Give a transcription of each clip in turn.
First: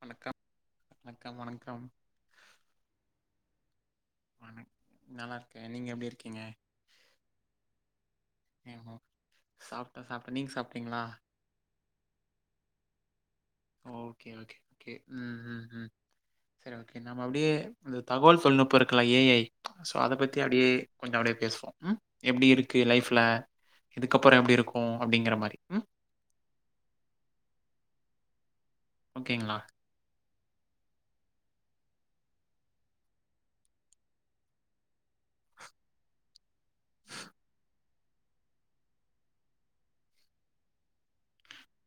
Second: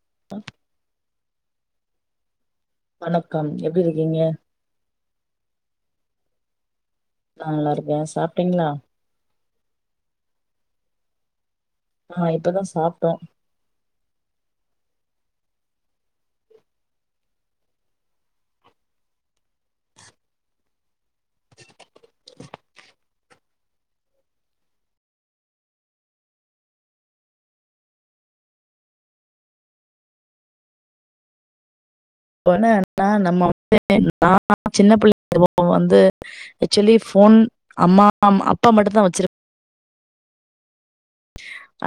வணக்கம் வணக்கம் வணக்கம் வணக்கம் எப் வண்க் நல்லாருக்கே நீங்க எப்டி இருக்கீங்க நல்லாருக்கே‌ சாப் ம்கும் சாப்டோ சாப்டோ‌ நீங்க சாப்ட்டீங்ளா அ இப்பதா சாப்ட்டோ ஒ ஓகே ஓகே ஓகே ம் ம் ம் செரி ஓகே நம்ம அப்டியே இந்த தகோல் தொழில்நுட்போருக்கல ஏஐ சோ அத பத்தி அப்டியே கொஞ்சோ அப்டியே பேசுவோ ம் எப்டி இருக்கு லைஃப் ல இதுக்கப்புறோ எப்டி இருக்கு அப்டிங்கிற மாரி ம் ஓகேங்ளா இப்போ என்னனா நம்மோ வந்து நா சின்ன பிள்ள [unintelligible] வந்து ஆக்சுவலி ஃப் போன் அம்மா அப்பா மட்டுந்தா வெச்சிரு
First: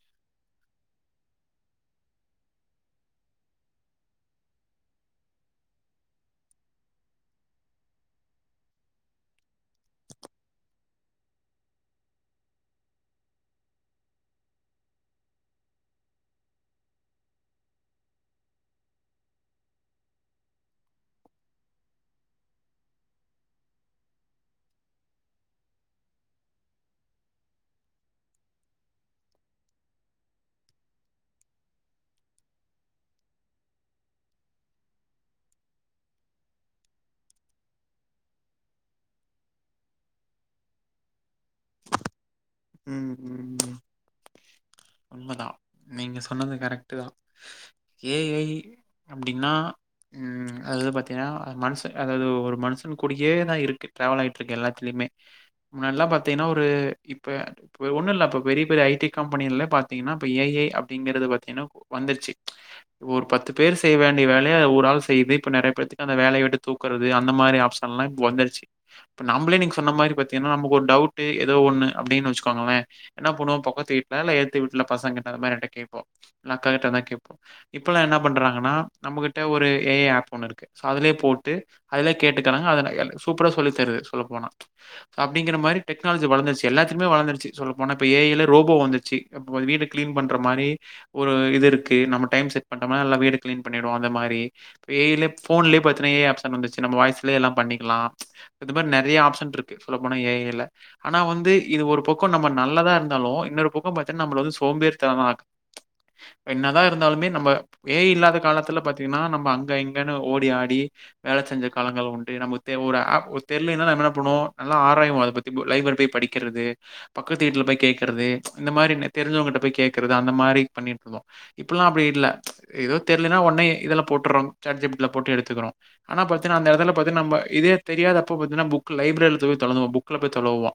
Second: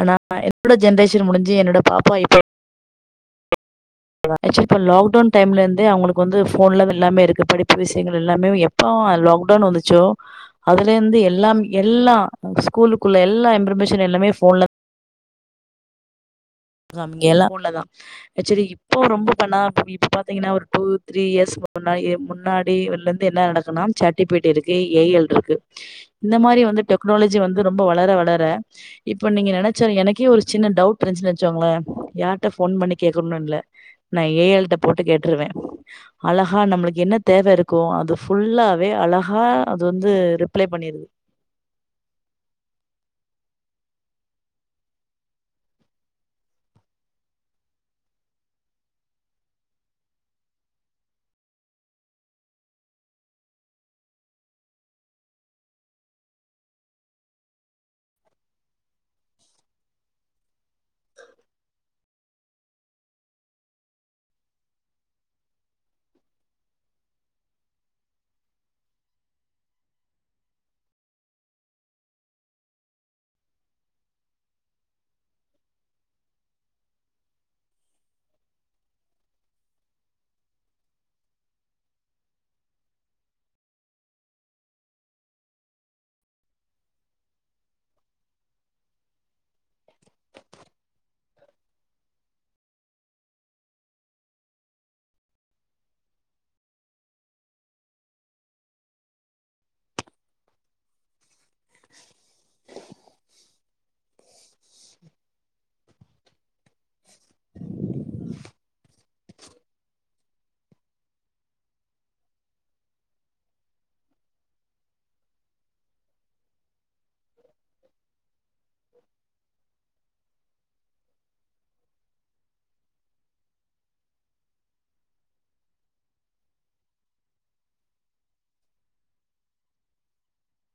ஆனா என்னோட ஜென்ரேஷன் முடிஞ்சி என்னோட பாப்பா இப்போ வ அக்சுவலி இப்போ லக்டவுன் டைம்லந்தே அவுங்களுக்கு வந்து ஃபோன்லா எல்லாமேருக்கு படிப்பு விஷயங்கள் எல்லாமே எப்ப ம் லாக்டவுன் வந்துச்சோ அதுலந்து எல்லாம் எல்லா ஸ்கூலுக்குள்ள எல்லா இம்பர்மேஷன் ன் எல்லாமே ஃபோன்லத் சாம் இங்க எல்லா ஃபோன்லதா அக்சுவலி இப்போ ரொம்ப பண்ணா இப்ப பாத்தீங்கன்னா ஒரு டூ த்ரீ இயர்ஸ் முன்னாடி முன்னாடி இல்லந்து என்ன நடக்கனாம் சாட் ஜி பி டி இருக்கு ஏஐருக்கு இந்த மாரி வந்து டெக்னாலஜி வந்து ரொம்ப வளர வளர இப்ப நீங்க நெனச்சாலு எனக்கே ஒரு சின்ன டவுட்ருந்ஞ்சின சோங்களே யார்ட்ட ஃபோன் பண்ணி கேக்கனு இல்ல நா ஏ எல்ட்ட போட்டு கேட்ருவே அலகா நம்ளுக்கு என்ன தேவ இருக்கோ அது ஃபுல்லாவே அலகா அது வந்து ரிப்ளே பண்ணிருது ம் ம் ம் உண்மதா நீங்க சொன்னது கரெக்ட்டு தா ஏஐ அப்டின்னா ம் அது வந்து பாத்தீங்கன்னா மனுச அதாவது ஒரு மனுசன் கூடியேதா இருக்கு ட்ராவல் ஆயிட்ருக்கு எல்லாத்துலயிம் மே முன்னாட்லா பாத்தீங்கன்னா ஒரு இப்ப இப்ப ஒண்ணுல்ல அப்ப பெரிய பெரிய ஐட்டி கம்பெனில பாத்தீங்கன்னா இப்ப ஏ ஐ அப்டிங்கிறது பாத்தீங்கன்னா வந்துருச்சி ஒரு பத்து பேர் செய்ய வேண்டிய வேலைய ஒரு ஆள் செய்து இப்ப நெறைய பேத்துக்கு அந்த வேலைய விட்டு தூக்குறது அந்த மாரி ஆப்ஷன்லா இப்ப வந்துருச்சி இப்ப நம்ளே நீங் சொன்ன மாரி பாத்தீங்கன்னா நமக்கு ஒரு டவுட்டு ஏதோ ஒண்ணு அப்டின்னு வெச்சிக்கோங்ளே என்னா பண்ணுவோ பக்கத்து வீட்ல இல்ல எத் த வீட்ல பசங்கிட்ட அந்த மாரி யார்ட்ட கேப்போ இல்ல அக்கா தா கேப்போ இப்பல்லா என்ன பண்றாங்கன்னா நம்மகிட்ட ஒரு ஏ ஐ ஆப் ஒன்னு இருக்கு சோ அதுலயே போட்டு அதுல கேட்டுக்கறாங்க அதன சூப்பரா சொல்லித் தருது சொல்ல போனா அப்டிங்கர மாதிரி டெக்னாலஜி வளர்ந்துச்சி எல்லாத்துலயுமே வளர்ந்துருச்சி சொல்ல போனா இப்ப ஏ ஐ ல ரோபோ வந்துச்சி இப்ப வீட கிளீன் பண்ற மாரி ஒரு இது இருக்கு நம்ம டைம் செட் பண்ற மாரி நல்லா வீடு கிளீன் பண்ணிடு அந்த மாரி மாரி ஏ ஐ லே ஃபோன்லே பாத்தினா‌ ஏ ஐ ஆப்ஷன் வந்துச்சி நம்ம வாய்ஸ்லே எல்லா பண்ணிக்கலா இந்த மாரி நெறைய ஆப் ஷன்ருக்கு சொல்ல போன ஏ ஐ ல ஆனா வந்து இது ஒரு பக்கோ நம்ம நல்லத்ருந்தாலு இன்னொரு பக்கோ பாத் தனா நம்மள வந்து சோம்பேறிதனமா ஆக் என்னதா இருந்தாலுமே நம்ம ஏ ஐ இல்லாத காலத்துல பாத்தீங்கன்னா நம்ம அங்க இங்கன்னு ஓடி ஆடி வேல செஞ்ச காலங்கள் உண்டு நம்ம தெ ஓரு ஆப் தெர்லேனா நம்ம என்ன பண்ணுவோ நல்லா ஆராயிவோ அத பத்தி லைப்ரர் பேய் படிக்கறது பக்கத்து வீட்ல பேய் கேட்குறது இந்த மாரி தெரிஞ்சவங்கட்ட பேய் கே்கறது அந்த மாரி பண்ணிட்ருந்தோ இப்பல்லா அப்டி இல்ல ஏதோ தெர்லனா ஒன்னே இதல போட்டர்ரோ சாட் ஜி பி டி ல போட்டு எடுத்துக்கறோ ஆனா பாத்தினா அந்த இதுல பாத்த நம்ம இதே தெரியாத அப்ப பாத்தனா புக்கு லைப்ரர்லோ போய் தொளந்து பாப்போ புக்ல போய் தொளவுவோ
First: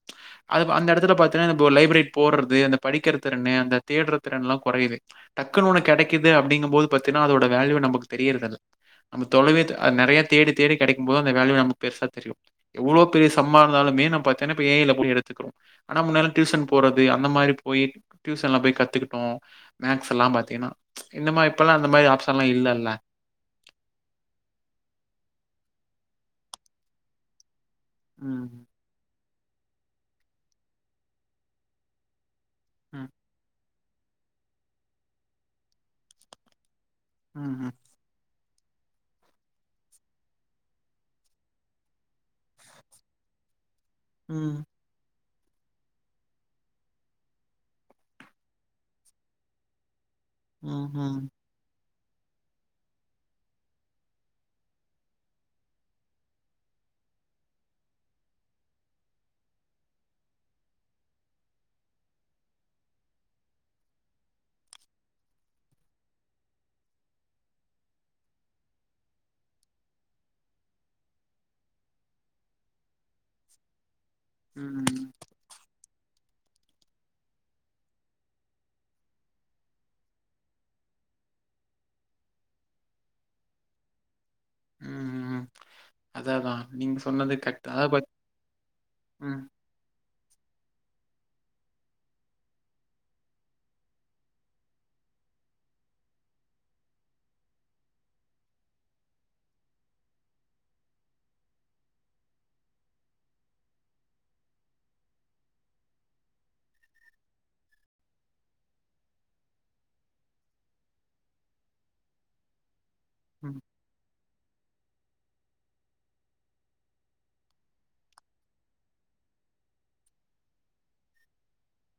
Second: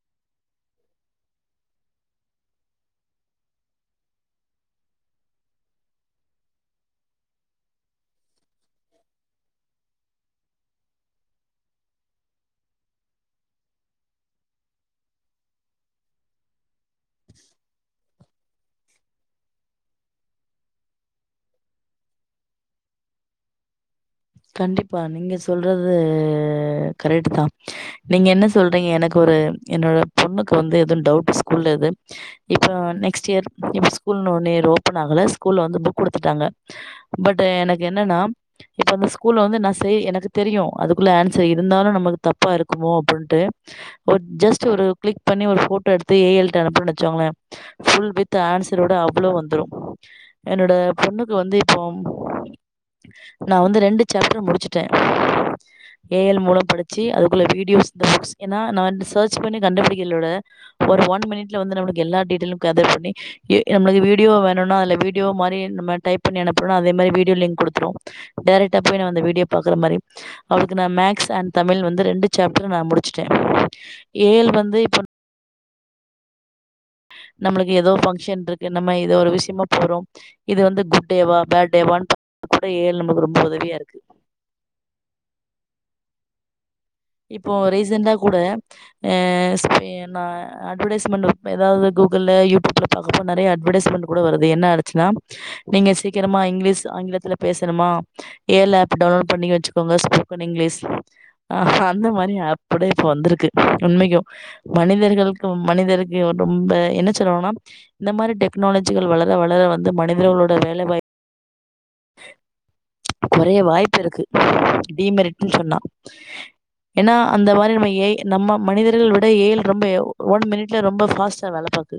அது அந்த எடத்துல பாத்தின்னா நம்போ லைப்ரரி போறற்து அந்த படிக்கிற திறன்னு அந்த தேடுற திறன்லா கொறையிது டக்குனு ஒன்னு கெடைக்குது அப்டிங்கும் போது பாத்தின்னா அதோட வேல்யூவ நமக்கு தெரியற்தல் நம்ம தொலைவேத் அ நெறைய தேடி தேடி கெடைக்கும் போது‌ அந்த வேல்யூவ நமக்கு பெருசா தெரியு எவ்ளோ பெரிய சம்மாருந்தாலும் மெய்னா பாத்தியனா இப்ப ஏ ஐ ல போய் எடுத்துக்குறோ ஆனா முன்னல்லா டியூசன் போறது அந்த மாரி டியூசன்ல போய் கத்துக்கிட்டோ மேக்ஸ்செல்லா பாத்தீங்கன்னா இந்த மாரி இப்பல்லா அந்த மாரி ஆப்ஷன்ல்லா இல்லல்ல கண்டிப்பா நீங்க சொல்றது கரெக்ட்டு தா நீங்க என்ன ம். சொல்றீங்க எனக் ஒரு என்னோட பொண்ணுக் வந்து எதுன் டவுட்டு ஸ்கூல்லேது இப்ப ம். நெக்ஸ்ட் இயர் இப் ஸ்கூல் நோன்னேர் ஓப்பன் ஆகல ஸ்கூல்ல வந்து புக் குடுத்துட்டாங்க பட் ஏ ம்ஹ்ம். எனக்கென்னன்னா இப்போ அந்த ஸ்கூல்ல வந்து நா செய் எனக்கு தெரியு அதுக்குள்ள ஆன்சர் இருந்தாலு நமக்கு தப்பாருக்குமோ அப்டின்ட்டு ஒ ம். ஜஸ்ட் ஒரு க்ளிக் பண்ணி ஒரு ஃபோட்டோ எடுத்து ஏ எல் ட அனுப்புனோ வச்சுக்கோங்ளே ஃபுல் வித் ஆன்சரோட அவ்ளோ வந்துரு என்னோட ம்ஹ்ம். பொண்ணுக்கு வந்து இப்போம் நா வந்து ரெண்டு சாப்டர் முடிச்சுட்டே ஏ எல் மூலோ படிச்சி அதுக்குள்ள வீடியோஸ் [inaudible] ஏனா நா வந்து சர்ச் பண்ணி கண்டுபிடிக்கலோட ஒரு ஒன் மினிட்ல வந்து நம்ளுக்கெல்லா டீட்டெய்லுமே கேதர் பண்ணி எ நம்ளுக்கு வீடியோ வேணுனா அதுல வீடியோ மாரி நம்ம டைப் பண்ணி அனுப்புனா அதே மாரி வீடியோ லிங்க் குடுத்துரூ டைரெக்டா போய் நா அந்த வீடியோ பாக்ற மாரி அவளுக்கு நா மேக்ஸ் அண்ட் தமிழ் வந்து ரெண்டு சாப்ட்ர் நா முடிச்சுட்டே ஏ எல் வந்து ம். இப்போன் ம். நம்மளுக்கு எதோ ஃபங்க்ஷன்ருக்கு நம்ம எதோ ஒரு விஷ்யமா போறோ இது வந்து குட் டேவா பேட் டேவான் அ கூட ஏ எல் நமக்கு ரொம்ப உதவியாருக்கு ம் ம் அதா தா இப்போ ரீசெண்டா கூட ஏ ம். சேய நா அட்வடைஸ்மெண்ட் வ எதாவ்து கூகுள்ல யூடியூப்ல பாக்றப்போ நறைய அட்வடைஸ்மெண்ட் கூட வருது என்ன ஆயிடுச்சுனா நீங்க சீக்கிரமா இங்க்லீஸ் ஆங்கிலத்துல பேசணுமா ஏ எல் ஆப் டவுன்லோட் பண்ணி வச்சுக்கோங்க ஸ் போக்கன் இங்க்லிஸ் ஆ சா அந்த மாரி ஆப் கூட இப்ப வந்திருக்கு உண்மைக்கூ மனிதர்களுக்கூ மனிதருக்கு ரொம்பே என்ன சொல்லோனா இந்த மாரி டெக்னாலஜிகள் வளர வளர வந்து மனிதர்களோட வேலைவாய்ப் கொறைய ம். வாய்ப்பிருக்கு டி மெரிட்னு சொன்னா ஏனா அந்த மாரி நம்ம ஏ நம்ம மனிதர்கள் விட ஏ எல் ரொம்ப ஒன் மினிட்ல ரொம்ப ஃபாஸ்ட்டா வேல பாக்கு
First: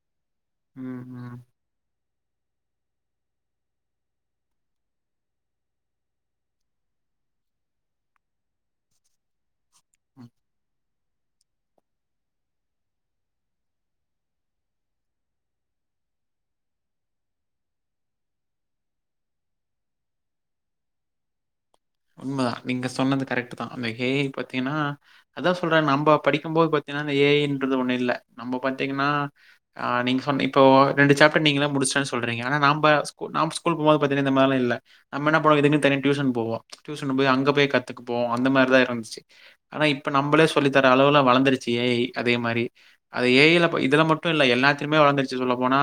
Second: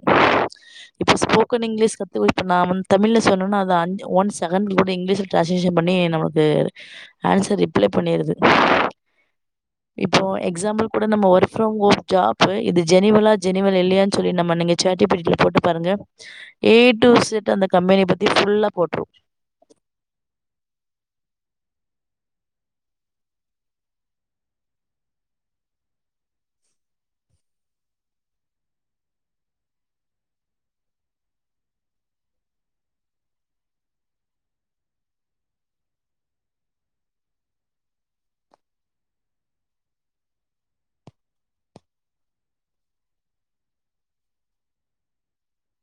ம். இப்போ ம். ஸ்போக்கன் இங்க்லீஸ் கத்துவைக்க நா முன் தமிழ்ல சொன்னோனா அது அண் ஒன் செகன்ட்லூட இங்க்லீஷ்ல ட்ரான்ஸ் சீஷன் பண்ணி நமக்கு ஆன்சர் ரிப்ளை பண்ணிருது இப்போ எக்ஸாம்பிள் கூட நம்ம ஒர்க் ஃப்ரம் ஹோம் ஜாபு இது ஜெனிவலா ஜெனிவல் இல்லையான் சொல்லி நம்ம நீங்க chat G P T லா போட்டு பாருங்க எ டு ஜெட் அந்த கம்பெனி பத்தி ஃபுல்லா போட்ரு அமா நீங்க சொன்னது கரெக்ட்டு தா அந்த ஹே ஐ பாத்தீங்னா அதா சொல்றே நம்ம படிக்கும் போது பாத் தீங்னா அந்த ஏ ஐ ன்றது ஒன்னு இல்ல நம்ம பாத்தீங்னா அ நீங்க சொன்னீங் இப்போ ரெண்டு சாப்டர் நீங்கதா முடிச் சே சொல்றீங்க ஆனா நாம்ப ஸ்கூ நாம் ஸ்கூல் போம்போது பாத்தீனா இந்த மார்லா இல்ல நம்ப என்ன பண்ணோ இதுக்குன் தனியா டியூஷன் போவோ டியூஷன் போய் அங்க போய் கத்துக்கு போவோ அந்த மாரிதா இர்ந்துச்சு ஆனா இப்ப நம்மளே சொல்லி தர்ற அளவுல வளந்துருச் ஏ ஐ அதே மாரி அது ஏ ஐ ல இதுல மட்டு இல்ல எல்லாத்திலுமே வளந்துருச்சு சொல்ல போனா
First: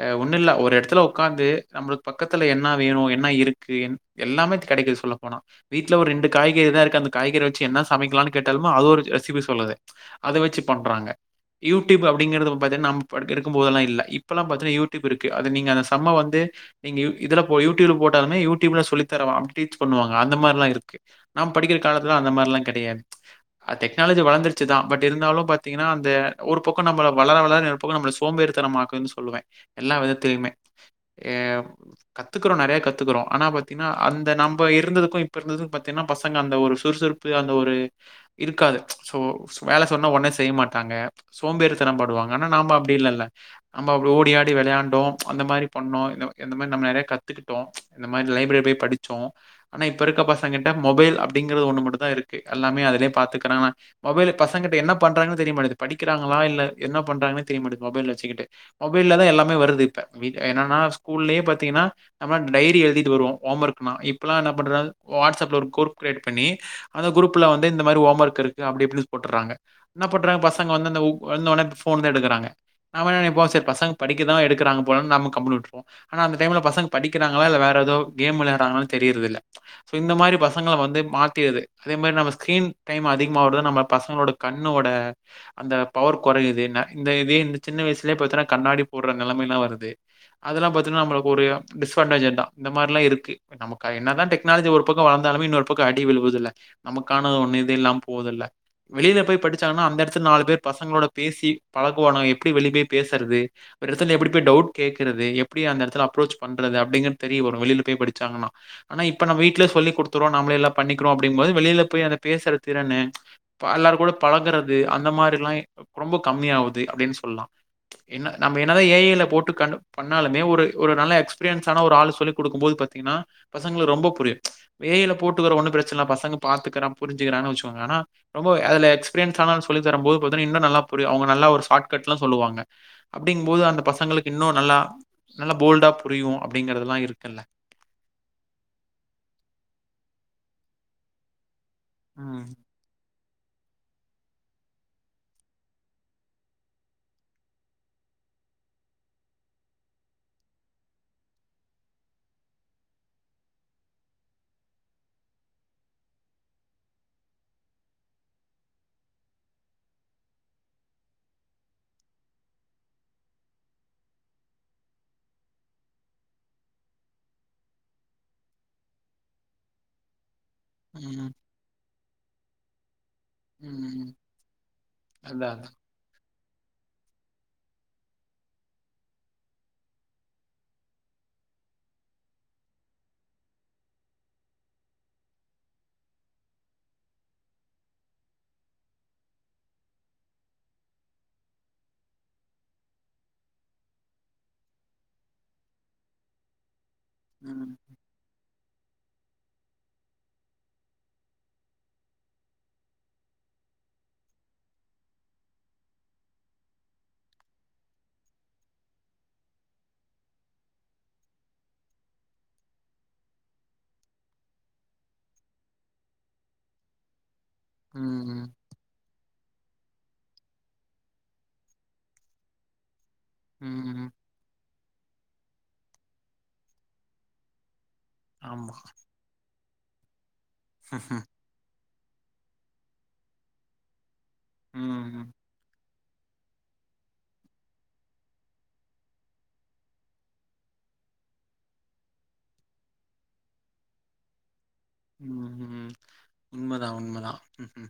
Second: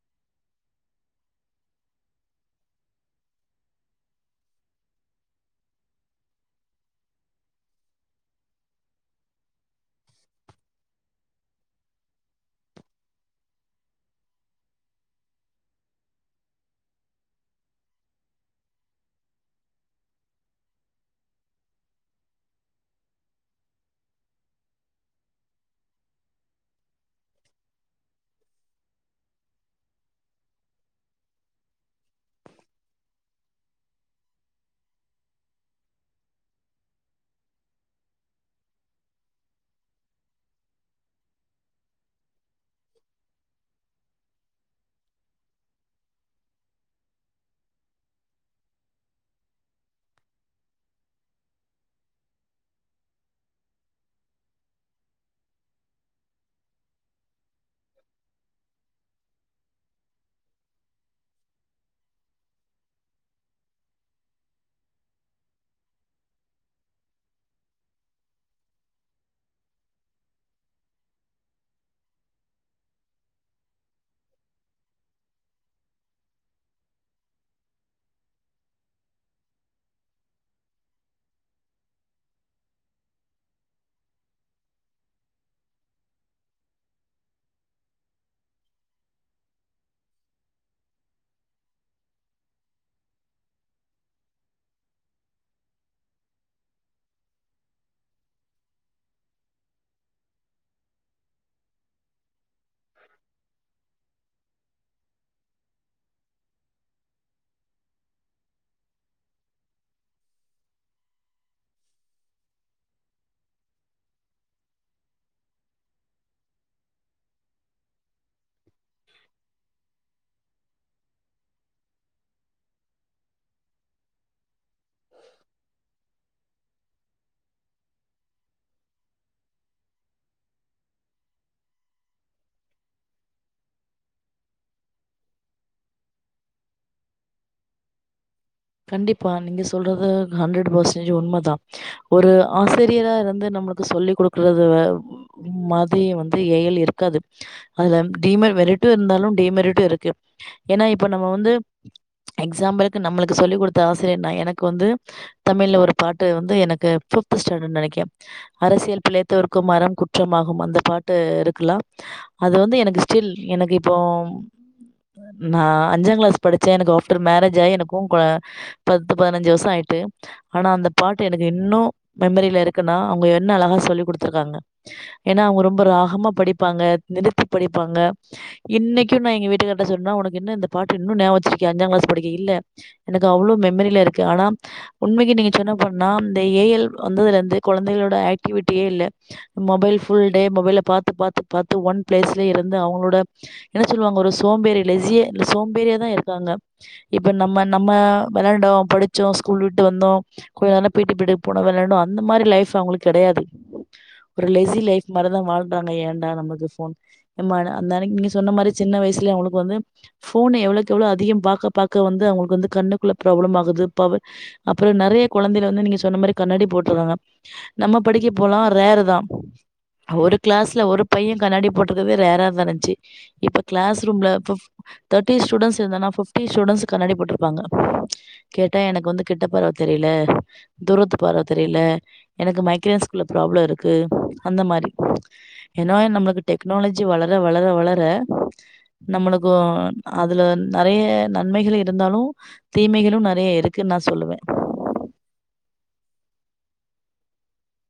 ஆ ஒன்னுல்ல ஒரெடத்துல ஒக்காந்து நம்மளுக் பக்கத்துல என்ன வேணு என்ன இருக்கு எல்லாமே கெடைக்குது சொல்ல போனா வீட்ல ஒரு ரெண்டு காய்கறி தா இருக்கு அந்த காய்கறி வச்சு என்ன சமைக்கலான் கேட்டாலுமே அது ஒரு ரெசிபி சொல்லுது அத வெச்சு பண்றாங்க யூடியூப் அப்டிங்கிறது பாத்தீன்னா நம் படிக் இருக்கும்போதெல்லா இல்ல இப்பெல்லா பாத்தன்னா யூடியூப் இருக்கு அத நீங்க அத சம்ம வந்து நீங்க யூ இதுல போ யூடியூப்ல போட்டாலுமே யூடியூப்ல சொல்லித்தருவா அப்டித் பண்ணுவாங்க அந்த மாரில்லா இருக்கு நாம் படிக்கிற காலத்தில அந்த மாரில்லா கெடையாது டெக்னாலஜி வளந்துருச்சிதா பட் இருந்தாலு பாத்தீங்கனா அந்த ஒரு பக்கோ நம்மள வளர வளர இன்னோரு பக்கோ நம்மள சோம்பேறிதனமாக்குன் சொல்லுவே எல்லா வெதத்லயுமே ஏ கத்துக்குறோ நறைய கத்துக்குறோ ஆனா பாத்தீனா அந்த நம் ப இருந்ததுக்கூ இப்பருந்ததுக்கூ பாத்தீங்னா பசங்க அந்த ஒரு சுறுசுறுப்பு அந்த ஒரு இருக்காது சோ சும்மா எதா சொன்ன ஒட்னே செய்ய மாட்டாங்க சோம்பேறி தன படுவாங்க ஆனா நாம அப்டி இல்லல்ல நம்மோ ஓடியாடி வெளையாண்டோ அந்த மாரி பண்ணோ இந்த இந்த மாரி நம்நறைய கத்துக்கிட்டோ இந்த மாரி லைப்ரேர் போய் படிச்சோ ஆனா இப்பருக்க பசங்கட்ட மொபைல் அப்டிங்கிற ஒன்னு மட்டுந்தா இருக்கு எல்லாமே அதுலே பாத்துக்றாங்க மொபைல் பசங்கிட்ட என்ன பண்றாங்கு தெரியமாட்டிது படிக்கிறாங்களா இல்ல என்ன பண்றாங்னே தெரிய மாட்டிக்குது மொபைல் வச்சுக்கட்டு மொபைல்ல தா எல் லாமே வருது இப்ப வீட் என்னனா ஸ்கூல்லயே பாத்தீங்னா நம்ம டைரி எழுதிட்டு வருவோ ஓமர்க்னா இப் ப்பலா என்ன பண்றாங் வாட்ஸ்அப்ல ஒரு குரூப் க்ரேட் பண்ணி அந்த குரூப்ல வந்து இந்த மாரி ஓமர்க் இருக்கு அப்படி இப்டின் சொ ட்டர்றாங்க என்னாப் பண்றாங் பசங்க வந்து அந்த உப் வந்தவொன ப்ஃபோன்தா எடுக்கறாங்க அவ நீ போ சேர் பசங்க படிக்க கிதா எடுக்கறாங்க போலன் நாம்ம கம்முனு விட்ருவோ. ஆனா அந்த டைம்ல பசங்க படிக்கிறாங்களா இல்ல வேற எதோ கேம் விளையாறாங்களானு தெரிறதில்ல சோ இந்த மாரி பசங்கள வந்து மாத்தியது அதே மாரி நம்ம ஸ்கிரீன் டைம் அதிகமாவறத நம்ம பசங்களோட கண்ணோட அந்த பவர் கொறையுது இன்ன இந்த இதே இந்த சின்ன வய்ஸ்ல பாத்தின கண்ணாடிப் போட்ற நெலமைலா வருது அதெலா பாத்தீன்னா நம்மளுக்கு ஒரு டிஸ்வான்டேஜ் அத்தா இந்த மார்லா இருக்கு நமக்கு என்னதா டெக்னாலஜி ஒரு பக்க வளந்தாலுமே இன்னொரு பக்க அடி விழுவுது இல்ல. நமக்கானது ஒன்னு இது இல்லாம போதுயில்ல வெளில போய் படிச்சாங்கன்னா அந்த எடத்துல நாலு பேர் பசங்ளோட பேசி பழகுவானுங்க எப்டி வெளிய போய் பேசறது ஒரு எடத்துல எப்டி போய் டவுட் கேக்குறது எப்டி அந்த எடத்துல அப்ரோச் பண்றது அப்டிங்றது தெரிய வரு. வெளில போயி படி ச்சாங்கன்னா. ஆனா இப்ப நம்ம வீட்ல சொல்லி குடுத்தரோ நம்ளே எல்லா பண்ணிக்கிறோ அப்டிங் போது வெளில போய் அத பேசுற திறனு ப எல்லாரு கூட பழகுறது அந்த மாரிலா ரொம்ப கம்மியாவுது அப்டின் சொல்லா என்ன நம்ம என்னதா ஏ ஐ ல போட்டு கண்டு பண்ணாலுமே ஒரு ஒரு நல்ல எக்ஸ்பிரியன்சான ஒரு ஆள் சொல்லி குடுக்கும் போது பாத் திங்னா. பசங்கள ரொம்ப புரியு. ஏ ஐ ல போட்டுகுற ஒன்னு பிரச்சனல பசங்க பாத்துக்கிறா புரிஞ்சிகுறானு வச்சுகோங்க ஆ னா ரொம்ப அதல எக்ஸ்பிரியன்சானால் சொல்லித்தரும் போது இன்னு நல்லா புரியு அவுங்க நல்ல ஒரு ஷார்ட் கட்லா சொல்லுவாங்க அப்டிங்கும் போது அந்த பசங்ளுக்கு இன்னு நல்லா நல்லா போல்டா புரியு அப்டிங்கிறதுலா இருக்குல்ல கண்டிப்பா நீங்க சொல்றது ஹண்ட்ரடு பர்சேன்ஜ் உண்மதா ஒரு ம். ஆசிரியராருந் வந்து நம்மளுக்கு சொல்லி் குடுக்குறது வ மதிய வந்து ஏயல் இருக்காது அதுல டீமே வெறேட்டு இருந்தாலு டீமெரிட்டு இருக்கு ஏனா இப்ப நம்ம வந்து எக்ஸாம்பிலுக்கு நம்மளுக்கு சொல்லிக் குடுத்த ஆசிரியர் நா எனக்கு வந்து தமிழ்ல ஒரு பாட்டு வந்து எனக்கு ஃபிப்த் ஸ்டாண்டர்ட் நெனைக்க அரசியல் பிழைத்தவர்க்கும் மரம் குற்றம்மாகும் அந்த பாட்டு இருக்கலா அது வந்து எனக்கு ஸ்டில் எனக்கு இப்போம் நா அஞ்சாங்கிளாஸ் படிச்சே எனக்கு ஆஃப்டர் மேரேஜ் ஆயி எனக் கு கொ பத்து பதினஞ்சு வஷோ ஆயிட்டு ஆனா அந்த பாட்டு ம். எனக்கு இன்னு மெமரில இருக்குனா அவுங்க என்ன அழகா சொல்லி் ம். குடுத்துருக்காங்க ஏனா அதான், அவுங்க அதான். ரொம்ப ராகமா படிப் ப்பாங்க நிறுத்திப் படிப்பாங்க இன்னைக்கு நா எங்க வீட்டுக்கார்ட்ட சொன்னா உனக்கு இன்னு இந்த பாட்டு இன்னு நியாப வச்சிருக் கி அஞ்சாங் கிளாஸ் படிக்க இல்ல எனக்கு அவ்ளோ மெமரிலருக்கு ஆனா உண்மைக்கு நீங்க சொன்ன பண்ணா இந்த ஏயல் வந்ததுலந்து கொன் கொழந்தைகளோட ஆக்டிவிட்டியேல்ல மொபைல் ஃபுல் டே மொபைல பாத்து பாத்து பாத்து ஒன் பிளேஸ்ல இருந் த அவுங்ளோட என்ன சொல்வாங்க ஒரு சோம்பேறி லெசிய சோம்பேரியா தா இருக்காங்க இப்ப நம்ம ம். அ வெளாண்டோ படிச்சோ ஸ்கூல் விட்டு வந்தோ கொஞ்சநேர பீட்டி பிரீடு போனோ வெளாண்டோ அந்த மாரி லைஃப் அவுங்ளுக்கு கெடையாது ஒரு லெசி லைஃப் மாரிதா வாழ்ன்டாங்க ஏண்டா நமக்கு ஃபோன் எம்மான அந்தான நீங்க சொன்ன மாரி சின்ன வய்ஸ் ல அவுங்ளுக்கு வந்து ஃபோனே எவ்ளோக்கு எவ்ளோ அதிகம் பாக்க பாக்க வந்து அவுங்ளுக்கு வந்து கண்ணுக்குள்ள ப்ராப்ளம் ஆகுது பவ அப்றோ நெறைய கொழந்தைள வந்து நீங்க சொன்ன மாரி கண்ணாடி போட்டர்றாங்க நம்ம ம். படிக்கப்போலா ரேருதா ஒரு கிளாஸ்ல ஒரு பைய கண்ணாடி போட்ருக்கதே ரேரா தாரிஞ்ச்சி இப்ப கிளாஸ் ம். ரூம்ல பிஃப் தேட்டி ஸ்டூடண்ட்ஸ் இருந்தானா பிஃப்டி ஸ்டூடண்ட்ஸ் கண்ணாடி போட்ரு ப்பாங்க ஆமா. கேட்டா எனக்கு வந்து கிட்டப் பார்வ தெரில தூரத்து ம். பார்வ தெரில எனக்கு மைக்ரேன்ஸ்குள்ள ப்ராப்ள இருக்கு அந்த மாரி ம். எ ன்னோய் நம்ளுக்கு டெக்னாலஜி வளர வளர வளர நம்மளுக்கு அதுல நெறைய நன்மைகள் இருந்தாலு தீமைகளு நெறைய இருக்குன் நா சொல்லுவே உம் உம் உண்மதா உண்மதா உம் உம்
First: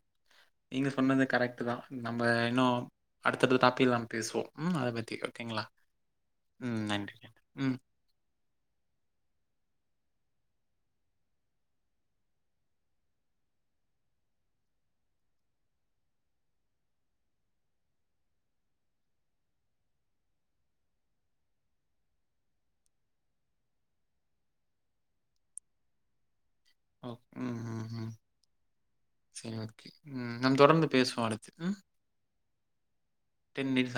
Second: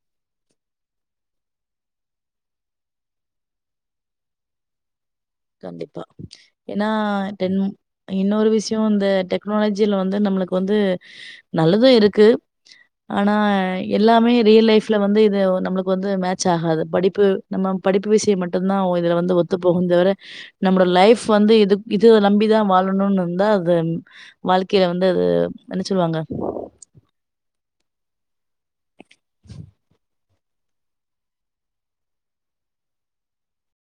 நீங்க சொன்னது கரெக்ட்டுதா நம்ம இன்னு அடுத்தடுத்த டாப்பிகில நம்ம பேசுவோ ம் அத பத் கண்டிப்பா ஏனா டென் ம். இன்னொரு விஷ்ய இந்த டெக்னாலஜில வந் நம்ளுக்கு வந்து நல்லது இருக்கு ஆனா எல்லாமே ரியல் லைஃப்ல வந்து இது நம்ளுக்கு வந்து மேட்சாகாது படிப்பு நம்ம படிப்பு விஷய மட்டுந்தா இதுல வந்து ஒத்து போகுந்தவர நம்மோட லைஃப் வந்து இது இது நம்பிதா வாழணுன் இருந்தா அது வாழ்க்கையில வந்து து என்ன சொல்லுவாங்க ம் ம் சரி ஓகே ம் நம் தொடர்ந்து பேசுவோ அடுத்து ம் டென் மினிஸ்தா